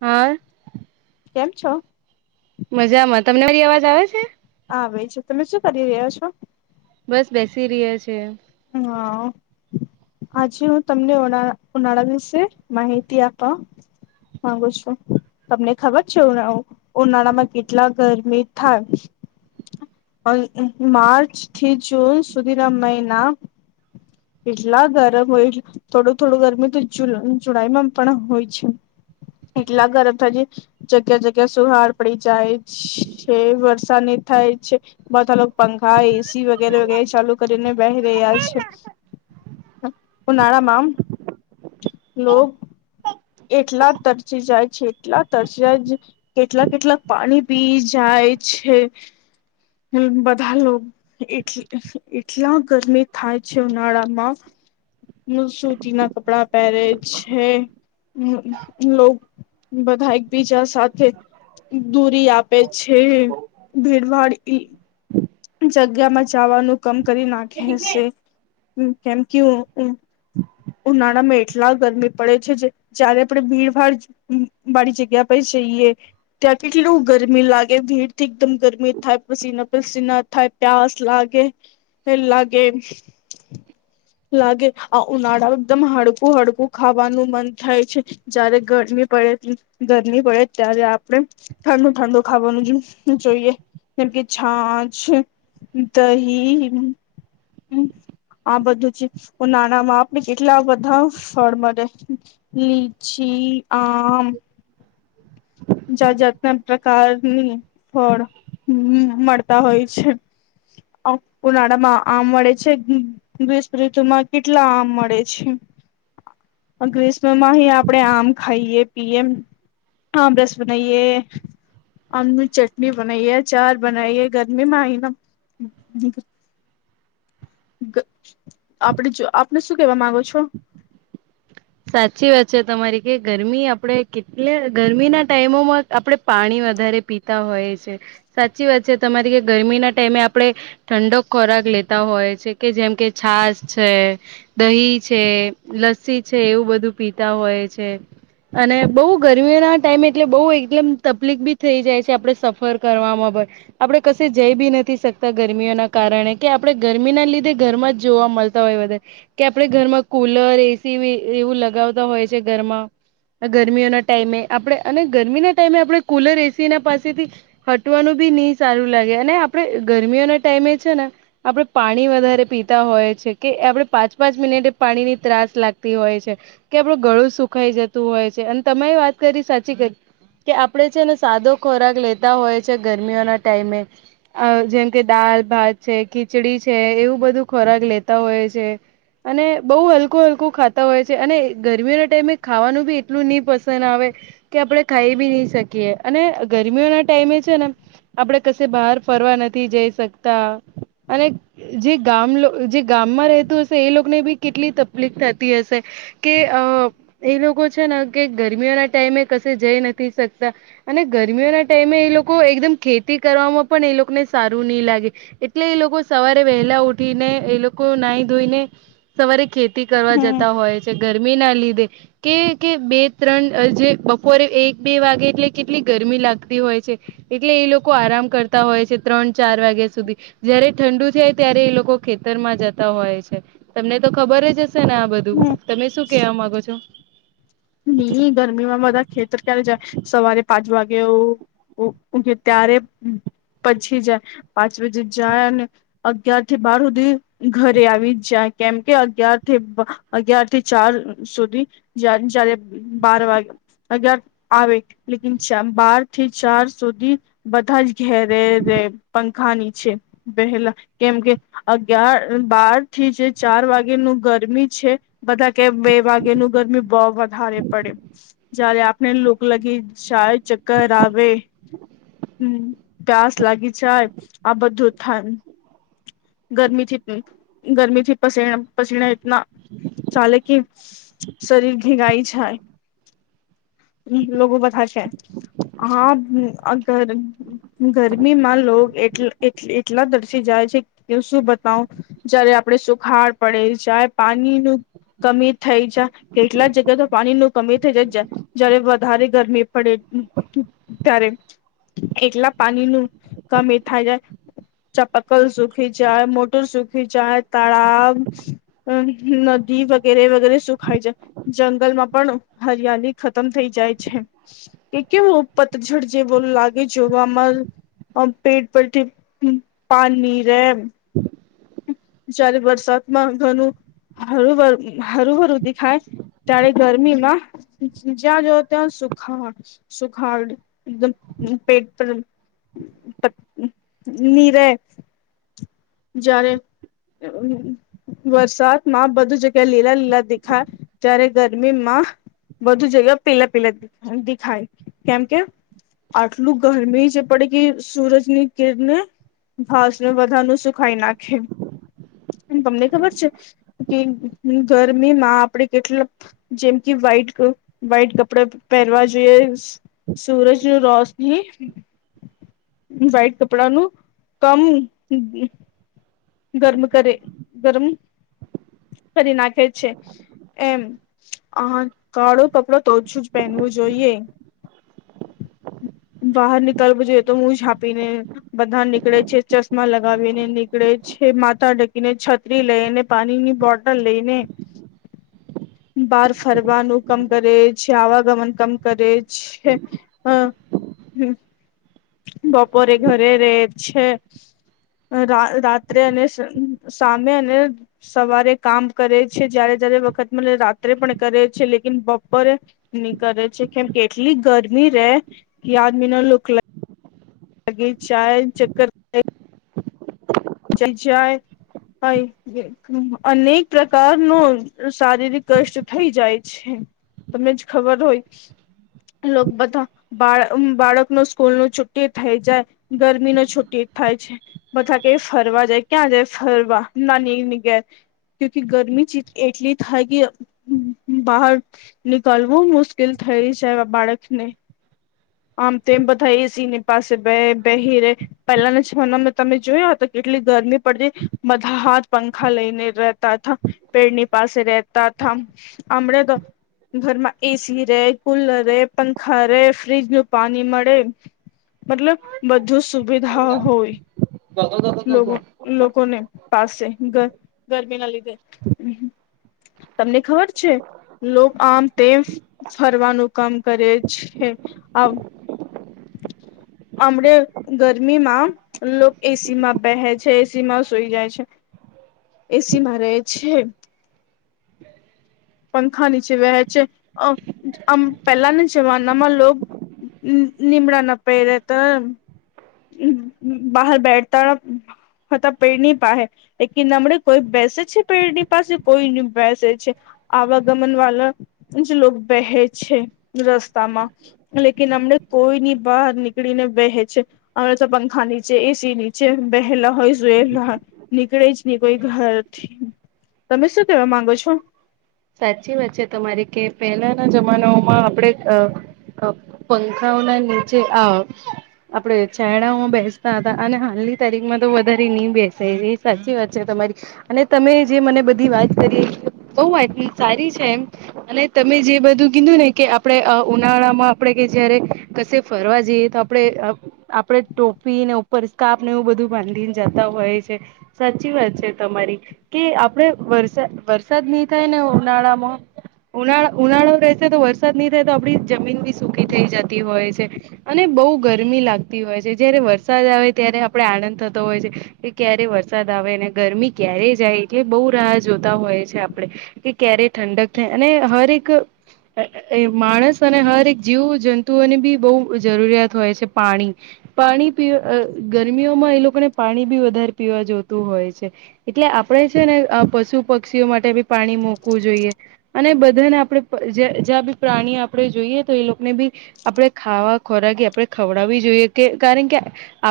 હા કેમ છો? મજામાં. તમને મારી અવાજ આવે છે? આવે છે. તમે શું કરી રહ્યા છો? બસ બેસી રહ્યા છે. હા આજે હું તમને ઉના ઉનાળા વિશે માહિતી આપ માંગુ છું. તમને ખબર છે ઉનાળું ઉનાળામાં કેટલા ગરમી થાય? પણ માર્ચ થી જૂન સુધીના મહિના એટલા ગરમ હોય. થોડું થોડું ગરમી તો જ જુલાઈમાં પણ હોય છે. એટલા ગરમ થજી જગ્યા જગ્યા સુહાર પડી જાય છે, વરસાદ નહી થાય છે. બધાં લોક પંખા, એસી વગેરે વગેરે ચાલુ કરીને બેહી રહ્યા છે. ઉનાળામાં લોક એટલા તરસી જાય છે એટલા તરસી જાય. કેટલા કેટલાક પાણી પી જાય છે. હમ બધા લોક એટ એટલા ગરમી થાય છે ઉનાળામાં. મુ સુતીના કપડાં પહેરે છે. હમ લોક બધા એકબીજા સાથે દૂરી આપે છે. ભીડભાડ ઈ જગ્યામાં જવાનું કમ કરી નાખે છે. કેમ કે ઉ ઉનાળામાં એટલા ગરમી પડે છે જે જયારે પણ ભીડભાડ વાડી જગ્યા પર જઈએ ત્યાં કેટલું ગરમી લાગે. ભીડથી એકદમ ગરમી થાય, પસીના પસીના થાય. પસ લાગે, લાગે, લાગે. ઉનાળા એકદમ હળકું હળકું ખાવાનું મન થાય છે. જારે ગરમી પડે, ગરમી પડે, ત્યારે આપણે ઠંડુ ઠંડુ ખાવાનું જોઈએ, જેમ કે છાછ દહી આ બધું છે, હું નાના બાપ બે કેટલા બધા ફળ મળે, લીચી આમ. જાત જાતના પ્રકારની ફળ મળતા હોય છે. ઉનાળામાં આમ વડળે છે. દસ ઋતુ માં કેટલા આમ મળે છે. ગ્રીસ્મમાં હ આપડે, આમ ખાઈએ, પીયએ આમ રસ. સુને. આ ચટણી બનાઈએ, ચાર બનાઈએ, ગરમીમાં આય ના. આપડ જો આપણે શું કેવા માંગો છો? સાચી વાત છે, તમારી કે ગરમી આપણે કેટલે ગરમીના ટાઈમોમાં આપણે પાણી વધારે પીતા હોય છે, સાચી વાત છે, તમારી કે ગરમી ના ટાઈમે આપણે. ઠંડક ખોરાક લેતા હોય છે, કે જેમ કે છાસ છે. દહી છે, લસ્સી છે, એવું બધું પીતા હોય છે. અને બહુ ગરમીઓ ના ટાઈમે એટલે બહુ એકદમ તકલીફ બી થઇ જાય છે, આપડે સફર કરવામાં પણ. આપણે કશે જઈ બી નથી શકતા, ગરમીઓના કારણે કે આપણે ગરમીના લીધે ઘરમાં જ જોવા મળત. હોય, વધારે કે આપણે ઘરમાં કુલર એસી એવું લગાવતા હોય છે ઘરમાં. ગરમીઓના ટાઈમે આપણે અને ગરમીના ટાઈમે આપણે કુલર એસીના પાસેથી. હટવાનું બી નહીં સારું લાગે, અને આપડે ગરમીઓના ટાઈમે છે ને. આપણે પાણી વધારે પીતા હોય છે કે, આપણે પાંચ પાંચ મિનિટ પાણીની ત્રાસ લાગે. હોય છે કે, આપણું ગળું સુખાઈ જતું હોય છે, અને તારી વાત કરી સાચી. કે આપડે છે ને, સાદો ખોરાક લેતા હોય છે, ગરમીઓના ટાઈમે. જેમ કે દાલ-ભાત છે, ખીચડી છે, એવું બધું ખોરાક લેતા હોય છે. અને બહુ હલકુ હલકુ ખાય. તા હોય છે, અને ગરમીઓના ટાઈમે ખાવાનું ભી એટલું નહીં પસંદ આવે. કે આપણે ખાઈ બી નહી શકીએ, અને ગરમીઓના ટાઈમે છે ને. આપડે કશે બહાર ફરવા નથી જઈ શકતા, અને જે ગામ જે ગામમાં રહેતું હશે, એ લોકોને બી કેટલી તકલીફ થાય. છે કે, અ એ લોકો છે ને કે, ગરમીઓના ટાઈમે કશે જઈ નથી શકતા. અને ગરમીઓના ટાઈમે એ લોકો એકદમ ખેતી કરવામાં પણ એ લોકોને સારું નહી લાગે. એટલે એ લોકો સવારે વહેલા ઉઠીને, એ લોકો નાહી ધોઈને. સવારે ખેતી કરવા હમ જતા હોય છે, ગરમીના લીધે. કે કે, બે-ત્રણ જે બપોરે, એક-બે વાગે, એટલે કેટલી ગરમી લાગતી હોય છે. એટલે એ લોકો આરામ કરતા હોય છે, ત્રણ-ચાર વાગ્યા સુધી. જયારે ઠંડુ થાય, ત્યારે એ લોકો ખેતરમાં જતા હોય છે, તમને તો ખબર જ હશે ને આ બધું. હમ તમે શું કેવા માંગો છો? હ, હ, ગરમીમાં બધા ખેતર ક્યારે જાય, સવારે પાંચ વાગી એ. ઉઠે કે, ત્યારે પછી જાય, પાંચ વાજે જાય, અને અગયાર થી બાર સુધી ઘરે આવી જ જાય, કેમ કે અગિયાર થી. અગિયાર થી ચાર સુધી જારે બાર વાગે. આવે, લેકીન બાર થી ચાર સુધી. બધા જ ઘેરે પંખાની છે, વહેલા. કેમ કે, અગિયાર બાર થી જે ચાર વાગેનું ગરમી છે. બધા કે બે વાગે ન ગરમી બહુ વધારે પડે. જયારે આપને લોકો લાગી શાય, ચક્કર આવે, હમ. પ્યાસ લાગી જાય, આ બધું થાય. ગરમીથી ગરમીથી પસે પસીણા એટના ચાલે કે શરીર ભેણાઈ જાય. હ લોકો બધા છે હા અગર ગરમીમાં લોગ એ એટલા દર્શી જાય છે. એ શું બતાવુ જયારે આપણે સુખાડ પડી જાય પાણીનું કમી થઈ જ કેટલા જગ્યા તો પાણીનું કમી થઈ જાય જ્યારે વધારે ગરમી પડે ત્યારે. એટલા પાણીનું કમી થઈ જાય. ચપલ સુખી જાય, મોટર સુખી, જાય તળાવ આ નદી વગેરે વગેરે સુખાઈ જાય જંગલમાં પણ હરિયાલી ખતમ થઈ જાય છે કે કેવું પતઝડ જેવો લાગે જોવામાં અ પેટ પરથી પાણીની રે [inaudible] જયારે વરસાદમાં ઘણું [unintelligible] હરું ભરું દેખાય ત્યારે ગરમીમાં જ્યાં જોવો ત્યાં સુક હોય. સુખાડ એકદમ પેટ પર [unintelligible] ની રે જયારે વરસાદમાં બધુ જગ્યા લીલા લીલા દેખાય ત્યારે ગરમીમાં બધું જગ્યા પીલા પીલા દેખાય કેમ કે આટલું ગરમી જ પડે કે સૂરજની કીરને ઘાસને વધાનું સુકાઈ નાખે એ તમને ખબર છે. કે ગરમીમાં આપડે કેટલા જેમ કે વ્હાઈટ વ્હાઈટ કપડા પહેરવા જોઈએ. સુૂરજ રોશની વાઈટ કપડાનું કમ ગરમ કરે ગરમ કરી નાખે છે. એમ આ કાળો કપડો તો ઓછું જ પહેનવું જોઈએ. બહાર નીકળવ જોઈએ તો મુહ છાપીને બધા નીકળે છે ચશ્મા લગાવીને નીકળે છે માથા ઢકીને છટ છત્રી લઈને પાણી ની બોટલ લઈને બહાર ફરવાનું કામ કરે છે આવાગમન કામ કરે છે. હા. હમ. બપોરે ઘરે રે છે. આ રા રાત્રે અને સા સામે અને સવારે કામ કરે છે જ્યારે જ્યારે વખત [unintelligible] રાત્રે પણ કરે છે લેકન બપોરે ની કરે છે કેમ કેટલી ગરમી રે કે આદમી ના લુક લ લગે ચાય ચક્કર જય જય હોય કે અનેક પ્રકાર નો શારીરિક કષ્ટ થઈ જાય છે. તમને જ ખબર હોય લોક બધા બાળ બાળક નું સ્કૂલ ન છુ્ટી થઈ જાય ગરમી નો છુ્ટી થાય છે. બધા કે ફરવા જાય ક્યાં જાય ફરવા નાનીને ઘેર ક્યુકી ગરમી એટલી થાય કે બહાર નીકળવું મુશ્કેલ થઈ છે બાળક ને આમ તો એમ બધા એ એસી પાસે બે બેહી રે. પહેલાના જમાનામાં તમે જોયા તો કેટલી ગરમી પડતી. બધા હાથ પંખા લઈને રહેતા થ પેડની પાસે રહેતા થા. આમળે તો ઘરમાં એસી રે કુલર રહેે પંખા રે ફ્રિજ ન પાણી મળે મતલબ બધું સુવિધા હોય કગલ લોકો કસ લોકોને પાસે ગર ગરમી ના લીધે તમને ખબર છે લોક આમ તેમ ફરવાનું કામ કરે છે આ હમણા ગરમીમાં લોકો એસી એસી માં બેહે છે એસી માં સોઈ જાય છે એસી માં રહે છે પંખા નીચે બેહે છે આઆમ પેલાના જમાનામાં લોગ નિ નિમ્ડા ના પ એરેત બહાર બેઠતાતા પેરની પાહે એ કે નમળે કોઈ બેસે છે પેઢની પાસે કોઈ ન બેસે છે. આવાગમન વાલા જ લોકો બેહે છે રસ્તામાં લેકિન અમને કોઈ ની બહાર નીકળીને વહે છે. હમે તો પંખા નીચે એસી નીચે બેહેલા હોય જોયલા હોય નીકળે જ નહી કોઈ ઘરથી તમે શું કેવા માંગો છો? સાચી વાત છે તમારી કે પહેલાના જમાનાઓમાં આપણે અ પંખાઓના નીચે આ આપડે છાયડામાં બેસતા હતા અને હાલની તારીખ માં તો વધારે નહી બેસે એ સાચી વાત છે તમારી અને તમે જે મને બધી વાત કરી બહુ વાત સારી છે એમ અને તમે જે બધું કીધું ને કે આપડણે અ ઉનાળા માં આપડણે કે જયારે કશે ફરવા જઈએ તો આપણે આપડે ટોપીને ઉપર સ્કાપ ને એવું બધું બાંધીને જતા હોય છે. સાચી વાત છે તમારી કે આપડે વરસા વરસાદ ની કઈ ને ઉ નાળમાં ઉનાળો ઉનાળો રહેશે તો વરસાદ નહી રે તો આપડી જમીન બી સુકી થઈ જાતી હોય છે. અને બહુ ગરમી લાગતી હોય છે જયારે વરસાદ આવે ત્યારે આપડે આનંદ થતો હોય છે કે ક્યારે વરસાદ આવે અને ગરમી ક્યારે જાય એટલે બહુ રાહ જોતા હોય છે કે ક્યારે ઠંડક થાય અને હરેક એ માણસ અને હર એક જીવ જંતુઓની બી બહુ જરૂરિયાત હોય છે પાણી પાણી પી અ ગરમીઓમાં એ લોકોને પાણી બી વધારે પીવા જોતું હોય છે એટલે આપડે છે ને અ પશુ પક્ષીઓ માટે બી પાણી મુકવું જોઈએ અને બધાને આપણે પ જ્યાં બી પ્રાણી આપણે જોઈએ તો એ લોકોને બી આપડે ખાવા ખોરાકી આપણે ખવડાવવી જોઈએ કે કારણ કે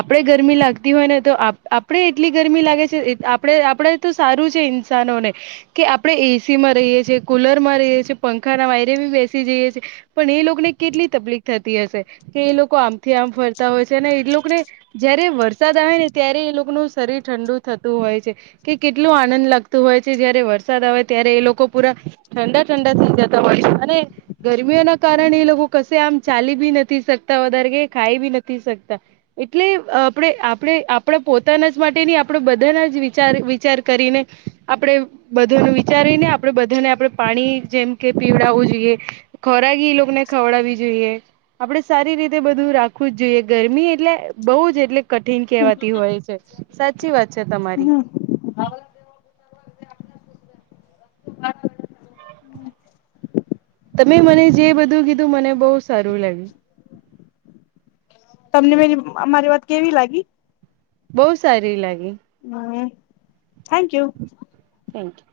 આપણેે ગરમી લાગતી હોય ને તો આપ આપણેે એટલી ગરમી લાગે છે આપણે આપણેે તો સારું છે ઇન્સાનો ને કે આપણે એસીમાં રહીએ છીએ કુલરમાં રહીએ છીએ પંખાના વાયરે બી બેસી જઈએ છીએ પણ એ લોકોને કેટલી તકલીફ થતી હશે કે એ લોકો આમથી આમ ફરતા હોય છે અને એ લોકોને જયારે વરસાદ આવે ને ત્યારે એ લોકોનું શરીર ઠંડુ થતું હોય છે કે કેટલું આનંદ લાગતું હોય છે જયારે વર વરસાદ આવે ત્યારે એ લોકો પૂરા ઠંડા ઠંડા થઈ જતા હોય છે અને ગરમીઓ ના કારણે એ લોકો કશે આમ ચાલી ભી નથી શકતા વધારે કે ખાઈ બી નથી શકતા એટલે આપણે આપણે આપણા પોતાના જ માટે ની આપણે બધાના જ વિચાર વિચાર કરીને આપણેે બધા ન વિચારીને આપડે બધાને આપડે પાણી જેમ કે પીવડાવવું જોઈએ ખોરાકી એ લોકોને ખવડાવવી જોઈએ આપડે સારી રીતે બધું રાખવું જ જોઈએ ગરમી એટલે બઉ જ એટલે કઠિન કહેવાતી હોય છે સાચી વાત છે તમારી તમે મને જે બધું કીધું મને બહુ સારું લાગ્યું તમને મે મારી વાત કેવી લાગી બહુ સારી લાગી હમ [inaudible] થેન્ક યુ થેન્ક યુ